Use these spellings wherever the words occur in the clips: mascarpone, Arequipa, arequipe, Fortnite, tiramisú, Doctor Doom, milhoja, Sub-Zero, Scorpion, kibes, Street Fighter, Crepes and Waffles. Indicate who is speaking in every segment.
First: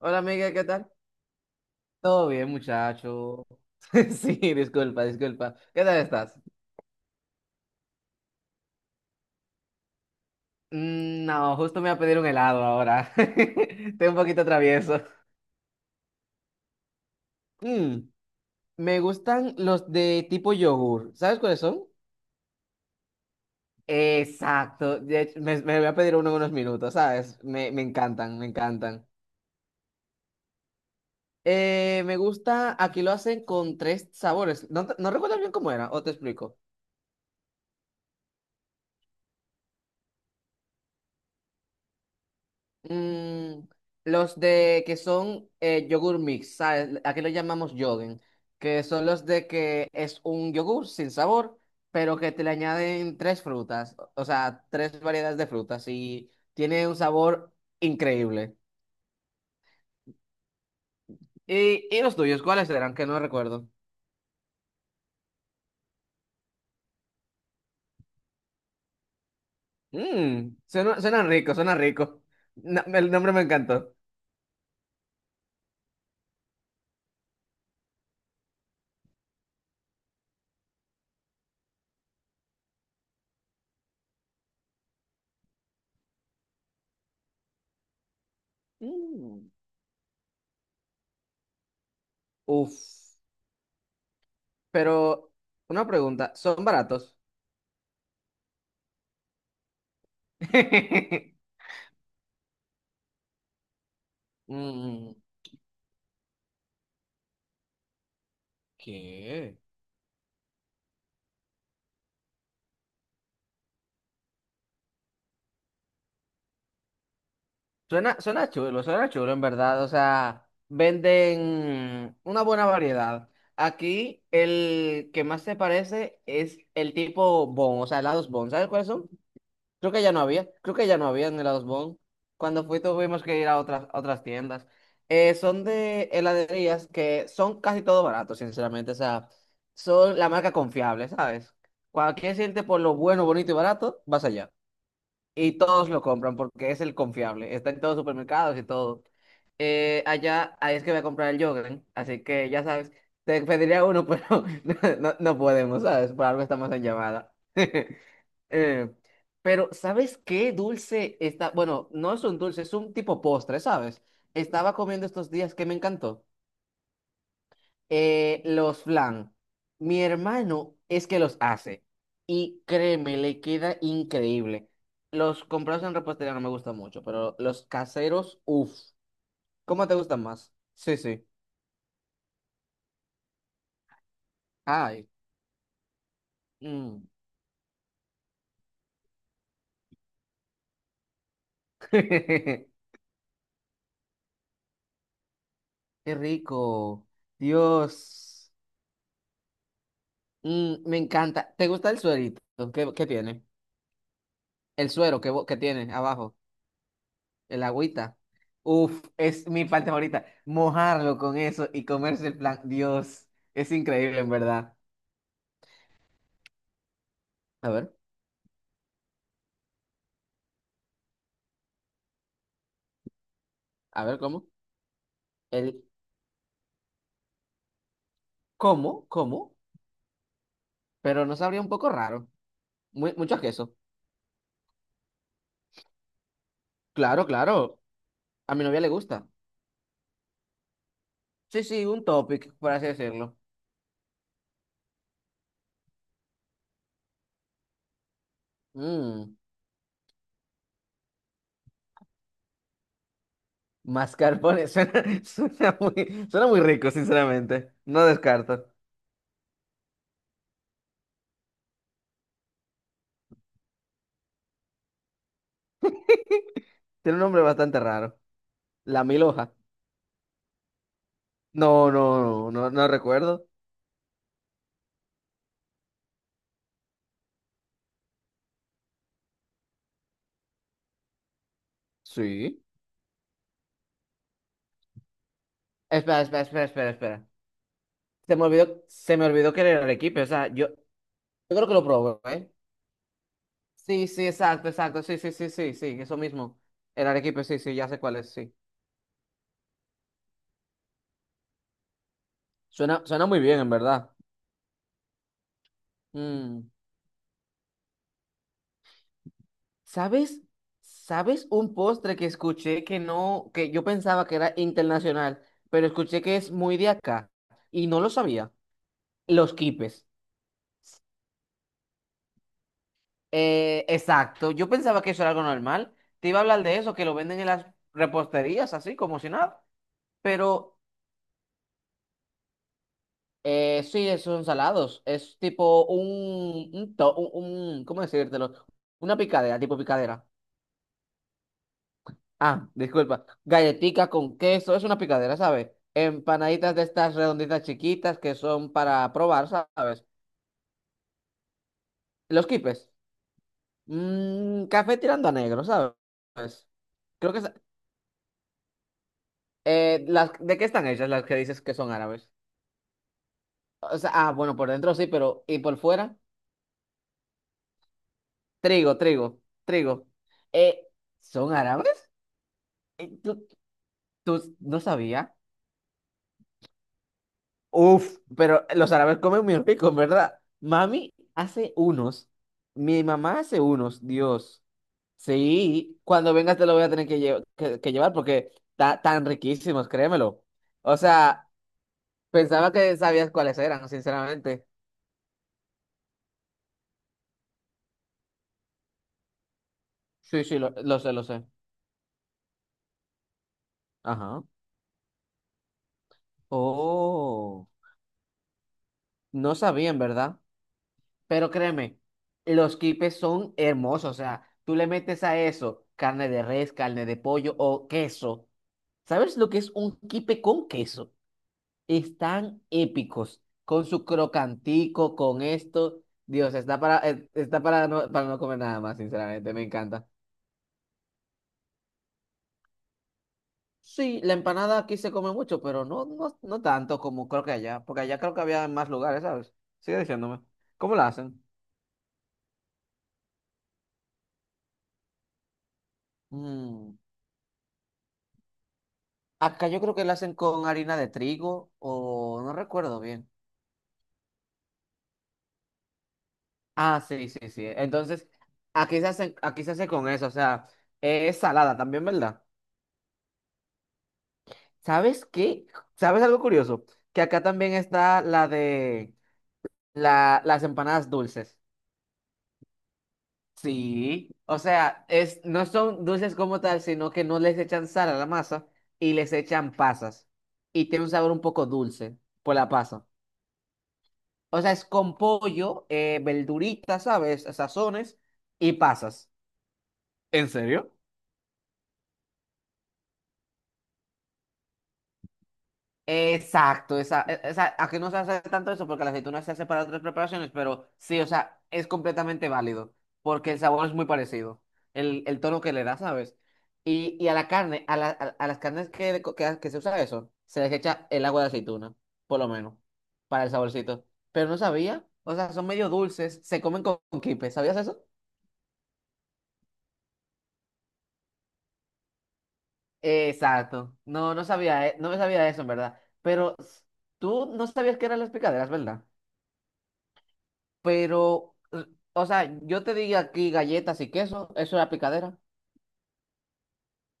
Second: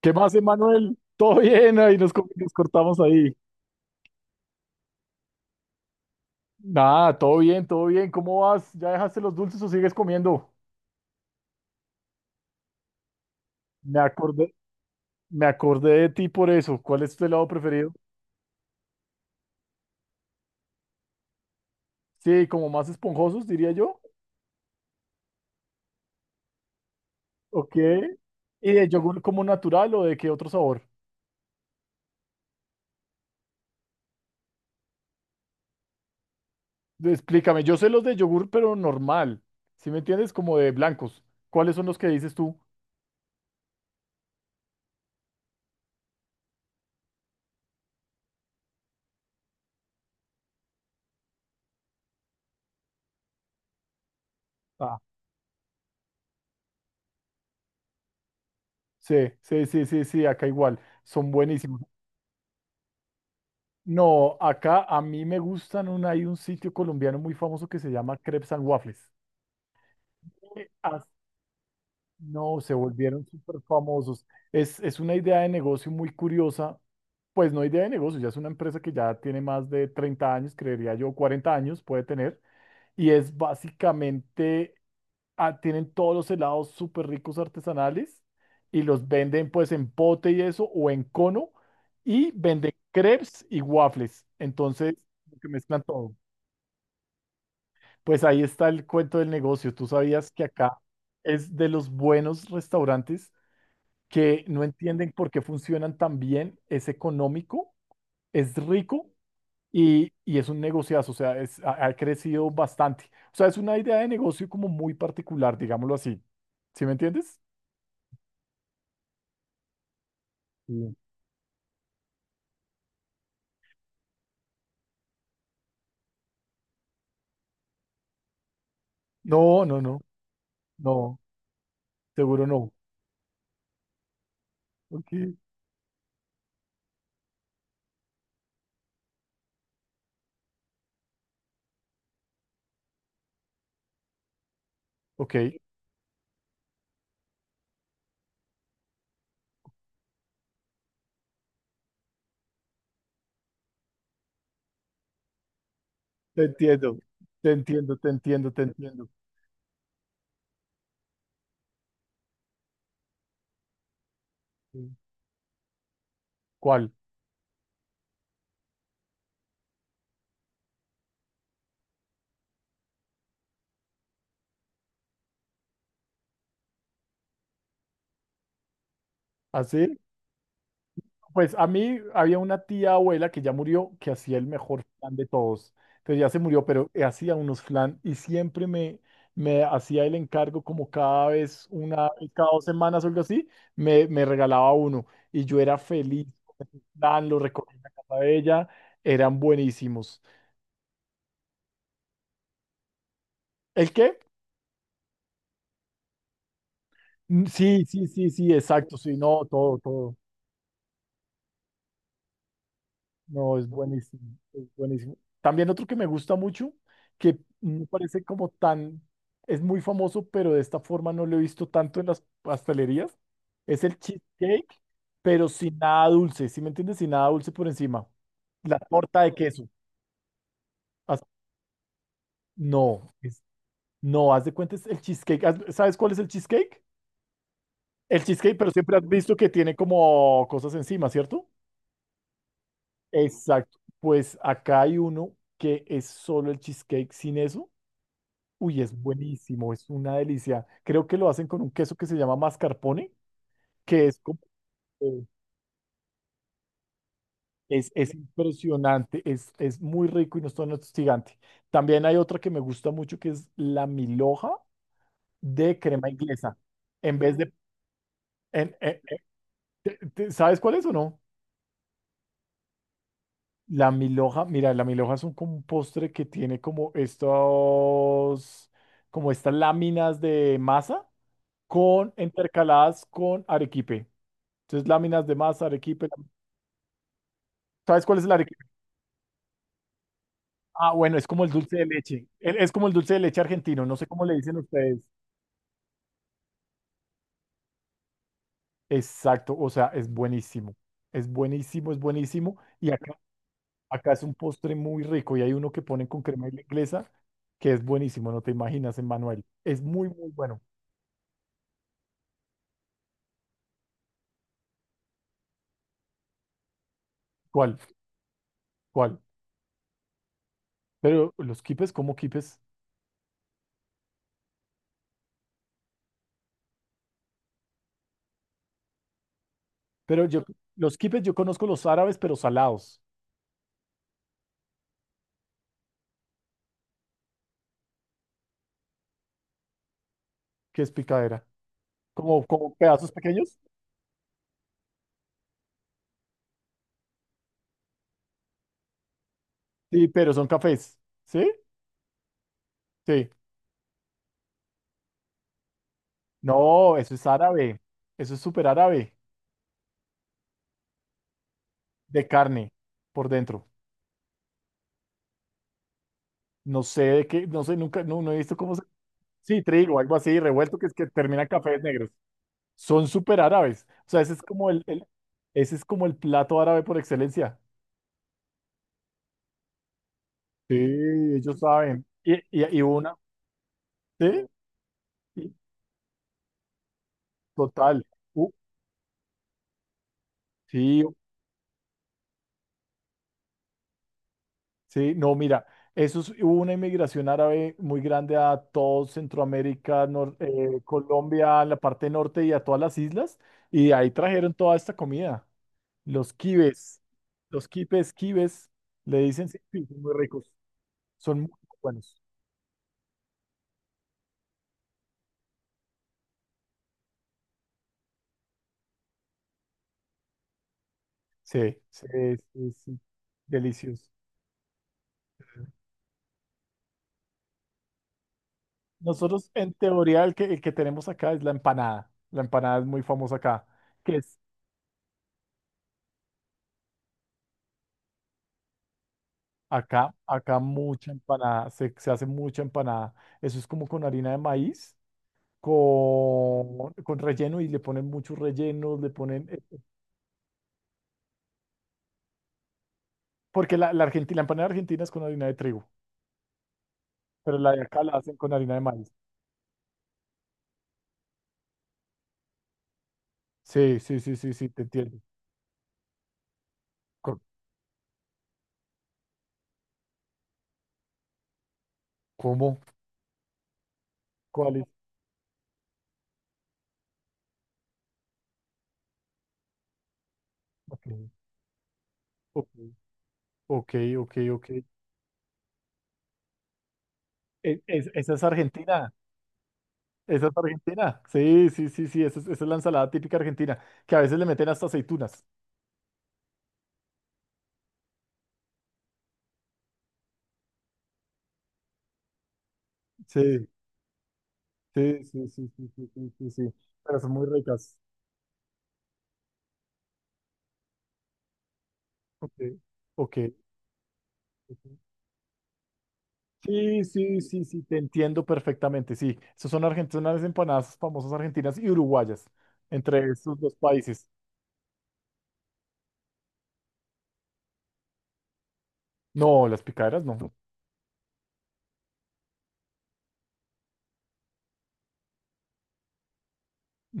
Speaker 1: ¿Qué más,
Speaker 2: amiga, ¿qué tal?
Speaker 1: Emanuel? Todo bien, ahí nos, co-
Speaker 2: Todo bien,
Speaker 1: nos cortamos ahí.
Speaker 2: muchacho. Sí, disculpa, disculpa. ¿Qué tal estás?
Speaker 1: Nada, todo bien, todo bien. ¿Cómo vas? ¿Ya dejaste los dulces o sigues comiendo?
Speaker 2: Mm, no, justo me voy a pedir un helado ahora.
Speaker 1: Me
Speaker 2: Estoy un poquito
Speaker 1: acordé,
Speaker 2: travieso.
Speaker 1: me acordé de ti por eso. ¿Cuál es tu helado preferido?
Speaker 2: Mm, Me gustan los de tipo yogur. ¿Sabes cuáles son?
Speaker 1: Sí, como más esponjosos, diría yo.
Speaker 2: Exacto. De hecho, me voy a pedir uno en unos minutos, ¿sabes?
Speaker 1: Ok.
Speaker 2: Me encantan, me
Speaker 1: ¿Y de
Speaker 2: encantan.
Speaker 1: yogur como natural o de qué otro sabor?
Speaker 2: Me gusta, aquí lo hacen con tres sabores. No, no recuerdo bien cómo era, o te explico.
Speaker 1: Explícame, yo sé los de yogur, pero normal. ¿Sí me entiendes? Como de blancos. ¿Cuáles son los que dices tú?
Speaker 2: Mm, los de que son yogur mix, ¿sabes? Aquí lo llamamos yogen, que son los de que es un yogur sin sabor, pero que te le añaden tres frutas, o sea,
Speaker 1: Ah,
Speaker 2: tres variedades de frutas y tiene un sabor increíble.
Speaker 1: sí, sí, sí, sí, sí, acá igual. Son buenísimos.
Speaker 2: ¿Y, los tuyos, cuáles eran? Que no recuerdo.
Speaker 1: No, acá a mí me gustan, hay un sitio colombiano muy famoso que se llama Crepes and Waffles. Eh,
Speaker 2: Suena,
Speaker 1: as-
Speaker 2: suena rico, suena rico.
Speaker 1: No, se
Speaker 2: El
Speaker 1: volvieron
Speaker 2: nombre me
Speaker 1: súper
Speaker 2: encantó.
Speaker 1: famosos. Es una idea de negocio muy curiosa. Pues no idea de negocio, ya es una empresa que ya tiene más de 30 años, creería yo, 40 años puede tener. Y es básicamente, tienen todos los helados súper ricos artesanales y los
Speaker 2: Mm.
Speaker 1: venden pues en pote y eso o en cono y venden
Speaker 2: Uf,
Speaker 1: crepes y waffles. Entonces,
Speaker 2: pero
Speaker 1: como que mezclan
Speaker 2: una
Speaker 1: todo.
Speaker 2: pregunta, ¿son baratos?
Speaker 1: Pues ahí está el cuento del negocio. Tú sabías que acá es de los buenos restaurantes que no entienden
Speaker 2: Mm.
Speaker 1: por qué funcionan tan bien. Es económico, es rico
Speaker 2: ¿Qué?
Speaker 1: y es un negociazo. O sea, ha crecido bastante. O sea, es una idea de negocio como muy particular, digámoslo así. ¿Sí me entiendes?
Speaker 2: Suena, suena chulo en verdad. O sea,
Speaker 1: Sí.
Speaker 2: venden una buena variedad. Aquí el que más se parece es el tipo Bon, o sea, helados Bon. ¿Sabes cuáles son?
Speaker 1: No, no,
Speaker 2: Creo
Speaker 1: no,
Speaker 2: que ya no había, creo que ya no
Speaker 1: no,
Speaker 2: había en helados Bon.
Speaker 1: seguro
Speaker 2: Cuando
Speaker 1: no.
Speaker 2: fui tuvimos que ir a otras tiendas.
Speaker 1: Ok,
Speaker 2: Son de heladerías que son casi todo barato, sinceramente. O sea, son la marca confiable, ¿sabes? Cuando quieres irte por lo bueno, bonito y barato, vas allá.
Speaker 1: ok,
Speaker 2: Y todos lo compran porque es el confiable. Está en todos los supermercados y todo. Allá, ahí es que voy a comprar el yogurt. Así que ya sabes, te pediría uno, pero no, no podemos, ¿sabes? Por
Speaker 1: te
Speaker 2: algo estamos en
Speaker 1: entiendo,
Speaker 2: llamada.
Speaker 1: te entiendo, te entiendo, te
Speaker 2: Eh,
Speaker 1: entiendo.
Speaker 2: pero, ¿sabes qué dulce está? Bueno, no es un dulce, es un tipo postre, ¿sabes? Estaba
Speaker 1: Sí.
Speaker 2: comiendo estos días que me encantó.
Speaker 1: ¿Cuál?
Speaker 2: Los flan. Mi hermano es que los hace. Y créeme, le queda increíble. Los comprados en repostería no me gustan mucho, pero los caseros, uff. ¿Cómo te
Speaker 1: ¿Así?
Speaker 2: gustan más? Sí, sí.
Speaker 1: Pues a mí había una tía abuela que ya murió que hacía el mejor
Speaker 2: Ay.
Speaker 1: flan de todos. Entonces ya se murió, pero
Speaker 2: Mm.
Speaker 1: hacía unos flan y siempre me hacía el encargo como cada vez, una vez cada dos
Speaker 2: Qué
Speaker 1: semanas o algo así, me regalaba uno. Y yo era feliz con ese
Speaker 2: rico.
Speaker 1: flan, lo recogí en la casa de
Speaker 2: Dios.
Speaker 1: ella, eran buenísimos.
Speaker 2: Mm, me encanta. ¿Te gusta el suerito? ¿Qué, qué tiene?
Speaker 1: ¿El qué?
Speaker 2: El suero que, que tiene abajo.
Speaker 1: Mm,
Speaker 2: El
Speaker 1: sí, sí,
Speaker 2: agüita.
Speaker 1: sí, sí, exacto,
Speaker 2: Uf,
Speaker 1: sí, no,
Speaker 2: es mi
Speaker 1: todo,
Speaker 2: parte
Speaker 1: todo.
Speaker 2: favorita. Mojarlo con eso y comerse el plan. Dios,
Speaker 1: No, es
Speaker 2: es increíble
Speaker 1: buenísimo,
Speaker 2: en
Speaker 1: es
Speaker 2: verdad.
Speaker 1: buenísimo. También otro que me gusta mucho, que
Speaker 2: A
Speaker 1: no me
Speaker 2: ver,
Speaker 1: parece como tan, es muy famoso, pero de esta forma no lo he visto tanto en las pastelerías, es el
Speaker 2: a ver cómo.
Speaker 1: cheesecake, pero sin
Speaker 2: El
Speaker 1: nada dulce, ¿sí me entiendes? Sin nada dulce por encima. La
Speaker 2: cómo,
Speaker 1: torta de
Speaker 2: cómo,
Speaker 1: queso. Haz-
Speaker 2: pero no sabría un poco raro. Muy,
Speaker 1: no,
Speaker 2: mucho queso.
Speaker 1: no, haz de cuenta es el cheesecake. ¿Sabes cuál es el cheesecake?
Speaker 2: Claro, claro.
Speaker 1: El
Speaker 2: A
Speaker 1: cheesecake,
Speaker 2: mi
Speaker 1: pero
Speaker 2: novia le
Speaker 1: siempre has
Speaker 2: gusta.
Speaker 1: visto que tiene como cosas encima, ¿cierto?
Speaker 2: Sí, sí, un topic, por así decirlo.
Speaker 1: Exacto. Pues acá hay uno que es solo el cheesecake sin eso. Uy, es
Speaker 2: Mmm,
Speaker 1: buenísimo, es una delicia. Creo que lo hacen con un queso que se llama mascarpone, que es como,
Speaker 2: mascarpone. Suena,
Speaker 1: eh,
Speaker 2: suena muy rico, sinceramente.
Speaker 1: es,
Speaker 2: No
Speaker 1: es
Speaker 2: descarto.
Speaker 1: impresionante, es muy rico y no es tan hostigante. También hay otra que me gusta mucho que es la milhoja de crema inglesa.
Speaker 2: Tiene
Speaker 1: En
Speaker 2: un
Speaker 1: vez
Speaker 2: nombre
Speaker 1: de,
Speaker 2: bastante raro.
Speaker 1: en- en-
Speaker 2: La mil hoja.
Speaker 1: en- te- ¿Sabes cuál es o no?
Speaker 2: No, no, no, no, no recuerdo.
Speaker 1: La milhoja, mira, la milhoja es como un postre que tiene como estas láminas de masa con
Speaker 2: Sí.
Speaker 1: intercaladas con arequipe. Entonces, láminas de masa, arequipe.
Speaker 2: Espera, espera, espera, espera, espera.
Speaker 1: ¿Sabes cuál es la arequipe?
Speaker 2: Se me olvidó que era el equipo. O sea, yo
Speaker 1: Ah, bueno, es como el
Speaker 2: creo que
Speaker 1: dulce
Speaker 2: lo
Speaker 1: de
Speaker 2: probé,
Speaker 1: leche.
Speaker 2: ¿eh?
Speaker 1: Es como el dulce de leche argentino, no sé
Speaker 2: Sí,
Speaker 1: cómo
Speaker 2: sí,
Speaker 1: le dicen
Speaker 2: exacto,
Speaker 1: ustedes.
Speaker 2: exacto. Sí, sí, sí, sí, sí, eso mismo. El Arequipe, sí, sí, ya sé cuál es, sí.
Speaker 1: Exacto, o sea, es buenísimo. Es buenísimo, es buenísimo. Y
Speaker 2: Suena,
Speaker 1: acá,
Speaker 2: suena muy bien, en verdad.
Speaker 1: acá es un postre muy rico y hay uno que ponen con crema
Speaker 2: Mm,
Speaker 1: inglesa que es buenísimo, no te imaginas, Emmanuel. Es muy, muy
Speaker 2: ¿sabes?
Speaker 1: bueno.
Speaker 2: ¿Sabes un postre que escuché que no, que yo pensaba que era internacional, pero escuché que es muy de acá
Speaker 1: ¿Cuál?
Speaker 2: y no lo sabía?
Speaker 1: ¿Cuál?
Speaker 2: Los quipes.
Speaker 1: Pero los quipes, ¿cómo quipes?
Speaker 2: Exacto. Yo pensaba que eso era algo normal. Te iba a hablar de eso, que lo venden en las reposterías, así como si nada.
Speaker 1: Pero yo,
Speaker 2: Pero
Speaker 1: los quipes yo conozco los árabes, pero salados.
Speaker 2: sí, esos son salados. Es tipo un, un, ¿cómo decírtelo? Una picadera, tipo picadera.
Speaker 1: ¿Qué es picadera? Como,
Speaker 2: Ah,
Speaker 1: como pedazos
Speaker 2: disculpa.
Speaker 1: pequeños.
Speaker 2: Galletica con queso, es una picadera, ¿sabes? Empanaditas de estas redonditas chiquitas que son para probar, ¿sabes?
Speaker 1: Sí, pero son cafés. ¿Sí?
Speaker 2: Los quipes.
Speaker 1: Sí.
Speaker 2: Mm, café tirando a negro, ¿sabes?
Speaker 1: No, eso es
Speaker 2: Creo que es-
Speaker 1: árabe. Eso es súper árabe.
Speaker 2: las, ¿de qué están hechas las que dices que son
Speaker 1: De
Speaker 2: árabes?
Speaker 1: carne por dentro.
Speaker 2: O sea, ah, bueno, por dentro sí, pero ¿y por fuera?
Speaker 1: No sé de qué, no sé, nunca, no he visto cómo se.
Speaker 2: Trigo, trigo,
Speaker 1: Sí, trigo,
Speaker 2: trigo.
Speaker 1: algo así, revuelto, que
Speaker 2: Eh,
Speaker 1: es que termina en
Speaker 2: ¿Son
Speaker 1: cafés negros.
Speaker 2: árabes?
Speaker 1: Son súper
Speaker 2: ¿Tú,
Speaker 1: árabes. O sea, ese es
Speaker 2: tú
Speaker 1: como
Speaker 2: no sabías?
Speaker 1: ese es como el plato árabe por excelencia.
Speaker 2: Uf, pero los árabes comen muy rico, en ¿verdad?
Speaker 1: Sí,
Speaker 2: Mami
Speaker 1: ellos
Speaker 2: hace
Speaker 1: saben.
Speaker 2: unos. Mi mamá hace unos,
Speaker 1: Sí,
Speaker 2: Dios.
Speaker 1: y-
Speaker 2: Sí, cuando vengas te lo voy a tener que, que
Speaker 1: total.
Speaker 2: llevar porque
Speaker 1: U-
Speaker 2: tan riquísimos, créemelo. O
Speaker 1: sí,
Speaker 2: sea, pensaba que sabías cuáles eran, sinceramente.
Speaker 1: sí, no, mira, hubo una inmigración árabe muy grande a todo Centroamérica,
Speaker 2: Sí, sí, lo sé, lo sé.
Speaker 1: Colombia, la parte norte y a todas las islas, y de ahí
Speaker 2: Ajá.
Speaker 1: trajeron toda esta comida. Los kibes,
Speaker 2: Oh,
Speaker 1: kibes, le dicen,
Speaker 2: no
Speaker 1: sí, sí,
Speaker 2: sabían,
Speaker 1: son muy
Speaker 2: ¿verdad?
Speaker 1: ricos, son
Speaker 2: Pero
Speaker 1: muy
Speaker 2: créeme,
Speaker 1: buenos.
Speaker 2: los quipes son hermosos. O sea, tú le metes a eso carne de res, carne de pollo o queso. ¿Sabes lo que es un quipe con queso?
Speaker 1: Sí, sí,
Speaker 2: Están
Speaker 1: sí, sí,
Speaker 2: épicos. Con su
Speaker 1: deliciosos.
Speaker 2: crocantico, con esto. Dios, está para, está para no comer nada más,
Speaker 1: Nosotros,
Speaker 2: sinceramente. Me
Speaker 1: en
Speaker 2: encanta.
Speaker 1: teoría, el que tenemos acá es la empanada. La empanada es muy famosa acá. que
Speaker 2: Sí, la
Speaker 1: es
Speaker 2: empanada aquí se come mucho, pero no, no, no tanto como creo que allá. Porque allá creo que había en más lugares, ¿sabes? Sigue
Speaker 1: Acá,
Speaker 2: diciéndome.
Speaker 1: acá
Speaker 2: ¿Cómo la
Speaker 1: mucha
Speaker 2: hacen?
Speaker 1: empanada, se hace mucha empanada. Eso es como con harina de maíz, con,
Speaker 2: Mm.
Speaker 1: con relleno y le ponen muchos rellenos.
Speaker 2: Acá yo creo que la hacen con harina de trigo o no recuerdo bien.
Speaker 1: Porque la empanada argentina es con harina de trigo,
Speaker 2: Ah, sí, sí,
Speaker 1: pero
Speaker 2: sí.
Speaker 1: la de acá la
Speaker 2: Entonces,
Speaker 1: hacen con harina de
Speaker 2: aquí se
Speaker 1: maíz.
Speaker 2: hacen, aquí se hace con eso, o sea, es salada también, ¿verdad?
Speaker 1: Sí, sí, sí, sí, sí, te entiendo.
Speaker 2: ¿Sabes qué? ¿Sabes algo curioso? Que
Speaker 1: Co-
Speaker 2: acá también está la de las empanadas dulces.
Speaker 1: ¿Cómo?
Speaker 2: Sí, o
Speaker 1: ¿Cuál es?
Speaker 2: sea, es, no son dulces como tal, sino que no les echan sal a la masa y les echan pasas. Y tiene
Speaker 1: Ok,
Speaker 2: un sabor un poco dulce por la
Speaker 1: ok,
Speaker 2: pasa.
Speaker 1: ok, ok.
Speaker 2: O
Speaker 1: ok.
Speaker 2: sea, es con pollo, verduritas, ¿sabes? Sazones
Speaker 1: Esa es
Speaker 2: y
Speaker 1: Argentina,
Speaker 2: pasas.
Speaker 1: esa
Speaker 2: ¿En
Speaker 1: es
Speaker 2: serio?
Speaker 1: Argentina. Sí, sí, sí, sí, esa es la ensalada típica argentina, que a veces le meten hasta aceitunas.
Speaker 2: Exacto, esa, esa, a que no se hace tanto eso porque la aceituna se hace para otras preparaciones, pero sí, o sea, es completamente válido porque el
Speaker 1: Sí.
Speaker 2: sabor es muy parecido,
Speaker 1: Sí,
Speaker 2: el
Speaker 1: sí,
Speaker 2: tono
Speaker 1: sí,
Speaker 2: que le
Speaker 1: sí,
Speaker 2: da,
Speaker 1: sí, sí,
Speaker 2: ¿sabes?
Speaker 1: sí, sí. Pero
Speaker 2: Y
Speaker 1: son
Speaker 2: a
Speaker 1: muy
Speaker 2: la carne,
Speaker 1: ricas.
Speaker 2: a las carnes que, que se usa eso, se les echa el agua de aceituna, por lo
Speaker 1: Ok,
Speaker 2: menos,
Speaker 1: ok.
Speaker 2: para el saborcito. Pero no
Speaker 1: ok.
Speaker 2: sabía, o sea, son medio dulces, se comen
Speaker 1: Sí,
Speaker 2: con
Speaker 1: sí,
Speaker 2: quipe,
Speaker 1: sí,
Speaker 2: ¿sabías
Speaker 1: sí, te
Speaker 2: eso?
Speaker 1: entiendo perfectamente. Sí, esas son argentinas, las empanadas famosas argentinas y uruguayas, entre esos dos
Speaker 2: Exacto.
Speaker 1: países.
Speaker 2: No, no sabía, no me sabía eso, en verdad. Pero tú no sabías que eran las picaderas, ¿verdad?
Speaker 1: No, las picaderas no.
Speaker 2: Pero, o sea, yo te digo aquí galletas y queso, eso era picadera.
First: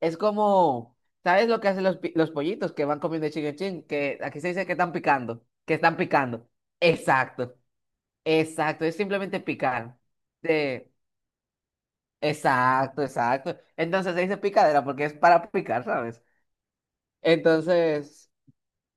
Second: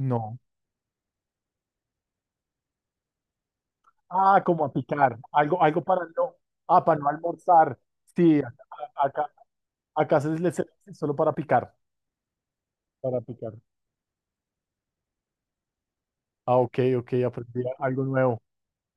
Speaker 2: Es como, ¿sabes lo que hacen los, los pollitos que van comiendo chin en chin? Que aquí
Speaker 1: Ah,
Speaker 2: se
Speaker 1: como
Speaker 2: dice
Speaker 1: a
Speaker 2: que están
Speaker 1: picar.
Speaker 2: picando,
Speaker 1: Algo,
Speaker 2: que
Speaker 1: algo
Speaker 2: están
Speaker 1: para no.
Speaker 2: picando.
Speaker 1: Ah, para no
Speaker 2: Exacto,
Speaker 1: almorzar. Sí, acá,
Speaker 2: exacto. Es
Speaker 1: acá,
Speaker 2: simplemente picar.
Speaker 1: acá se les
Speaker 2: De,
Speaker 1: solo para picar.
Speaker 2: exacto,
Speaker 1: Para picar.
Speaker 2: exacto. Entonces se dice picadera porque es para picar, ¿sabes?
Speaker 1: Ah, ok, ok, aprendí algo
Speaker 2: Entonces.
Speaker 1: nuevo.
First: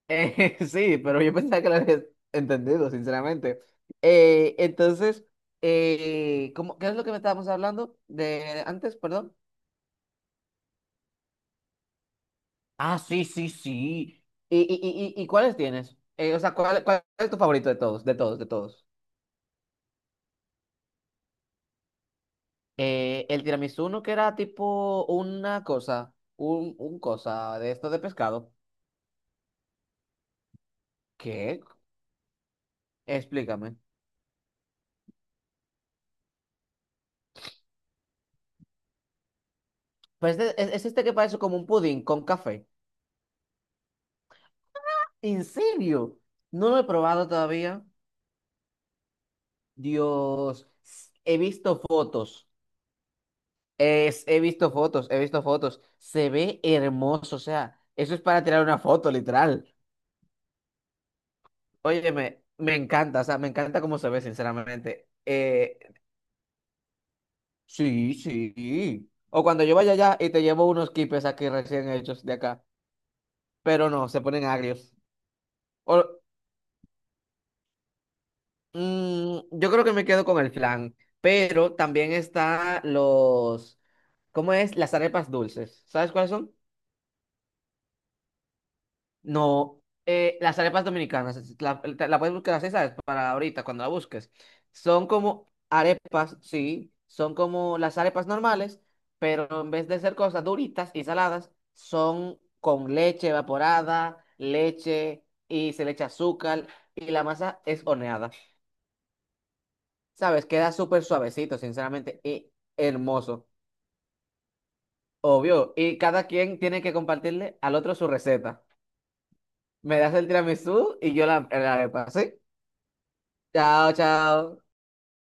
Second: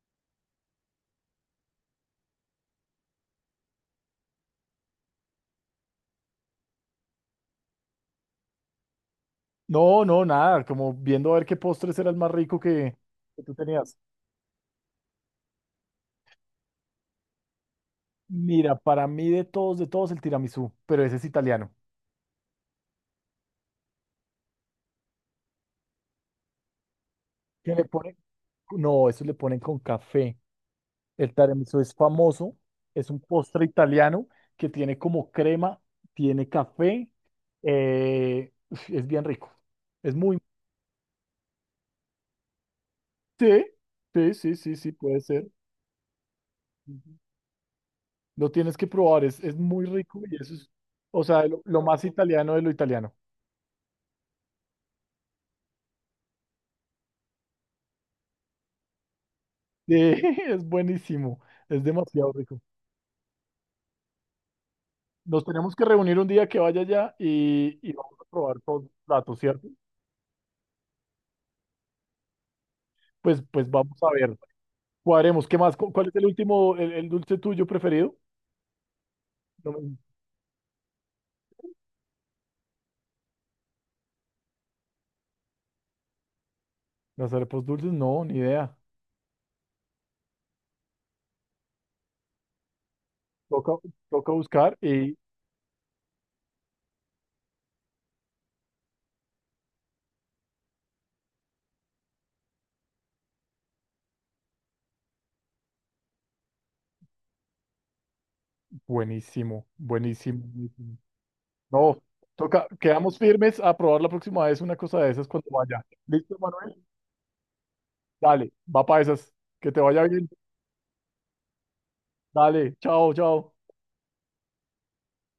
Speaker 2: Sí, pero yo pensaba que lo habías entendido, sinceramente. Entonces, ¿cómo- qué es lo que me estábamos hablando de antes? Perdón.
Speaker 1: No, no, nada, como viendo a ver qué postres era el más rico que,
Speaker 2: Ah, sí,
Speaker 1: que
Speaker 2: sí,
Speaker 1: tú tenías.
Speaker 2: sí. ¿Y, y cuáles tienes? O sea, ¿cuál, cuál es tu favorito de todos? De todos, de
Speaker 1: Mira,
Speaker 2: todos.
Speaker 1: para mí de todos el tiramisú, pero ese es italiano.
Speaker 2: El tiramisú no que era tipo una cosa, un cosa de
Speaker 1: ¿Qué le
Speaker 2: esto de
Speaker 1: ponen?
Speaker 2: pescado.
Speaker 1: No, eso le ponen con café. El
Speaker 2: ¿Qué?
Speaker 1: tiramisú es famoso, es un postre
Speaker 2: Explícame.
Speaker 1: italiano que tiene como crema, tiene café, uf, es bien rico. Es muy.
Speaker 2: Pues es este que parece como un pudín con café.
Speaker 1: Sí, sí, sí, sí, sí, puede
Speaker 2: ¿En
Speaker 1: ser.
Speaker 2: serio? No lo he
Speaker 1: Ujú.
Speaker 2: probado todavía.
Speaker 1: Lo tienes que probar, es muy rico y eso
Speaker 2: Dios,
Speaker 1: es, o
Speaker 2: he
Speaker 1: sea, lo
Speaker 2: visto
Speaker 1: lo más
Speaker 2: fotos,
Speaker 1: italiano de lo italiano.
Speaker 2: es, he visto fotos, se ve hermoso, o sea, eso es para tirar una foto, literal.
Speaker 1: Sí, es buenísimo, es
Speaker 2: Óyeme,
Speaker 1: demasiado rico.
Speaker 2: me encanta, o sea, me encanta cómo se ve, sinceramente.
Speaker 1: Nos tenemos que reunir un día que vaya allá y vamos
Speaker 2: Sí,
Speaker 1: a probar todos los
Speaker 2: sí.
Speaker 1: platos,
Speaker 2: O cuando
Speaker 1: ¿cierto?
Speaker 2: yo vaya allá y te llevo unos quipes aquí recién hechos de acá,
Speaker 1: Pues
Speaker 2: pero
Speaker 1: vamos
Speaker 2: no,
Speaker 1: a
Speaker 2: se
Speaker 1: ver,
Speaker 2: ponen agrios.
Speaker 1: cuadremos, ¿qué más?
Speaker 2: O-
Speaker 1: ¿Cuál es el último, el dulce tuyo preferido?
Speaker 2: mm, yo
Speaker 1: No
Speaker 2: creo que
Speaker 1: me-
Speaker 2: me quedo con el flan, pero también está los, ¿cómo es? Las arepas dulces, ¿sabes cuáles son?
Speaker 1: Las arepas dulces, no, ni idea.
Speaker 2: No, las arepas dominicanas, la puedes buscar así, ¿sabes? Para ahorita,
Speaker 1: Toca,
Speaker 2: cuando la busques.
Speaker 1: toca buscar
Speaker 2: Son
Speaker 1: y
Speaker 2: como arepas, sí, son como las arepas normales, pero en vez de ser cosas duritas y saladas, son con leche evaporada, leche y se le echa azúcar y la masa es horneada,
Speaker 1: buenísimo, buenísimo,
Speaker 2: ¿sabes? Queda
Speaker 1: buenísimo.
Speaker 2: súper suavecito,
Speaker 1: No,
Speaker 2: sinceramente, y
Speaker 1: toca, quedamos
Speaker 2: hermoso,
Speaker 1: firmes a probar la próxima vez una cosa de esas cuando
Speaker 2: obvio.
Speaker 1: vaya.
Speaker 2: Y cada
Speaker 1: ¿Listo,
Speaker 2: quien
Speaker 1: Manuel?
Speaker 2: tiene que compartirle al otro su
Speaker 1: Dale,
Speaker 2: receta.
Speaker 1: va para esas. Que te
Speaker 2: Me
Speaker 1: vaya
Speaker 2: das el
Speaker 1: bien.
Speaker 2: tiramisú y yo la, la arepa, ¿sí?
Speaker 1: Dale, chao, chao.
Speaker 2: Chao, chao.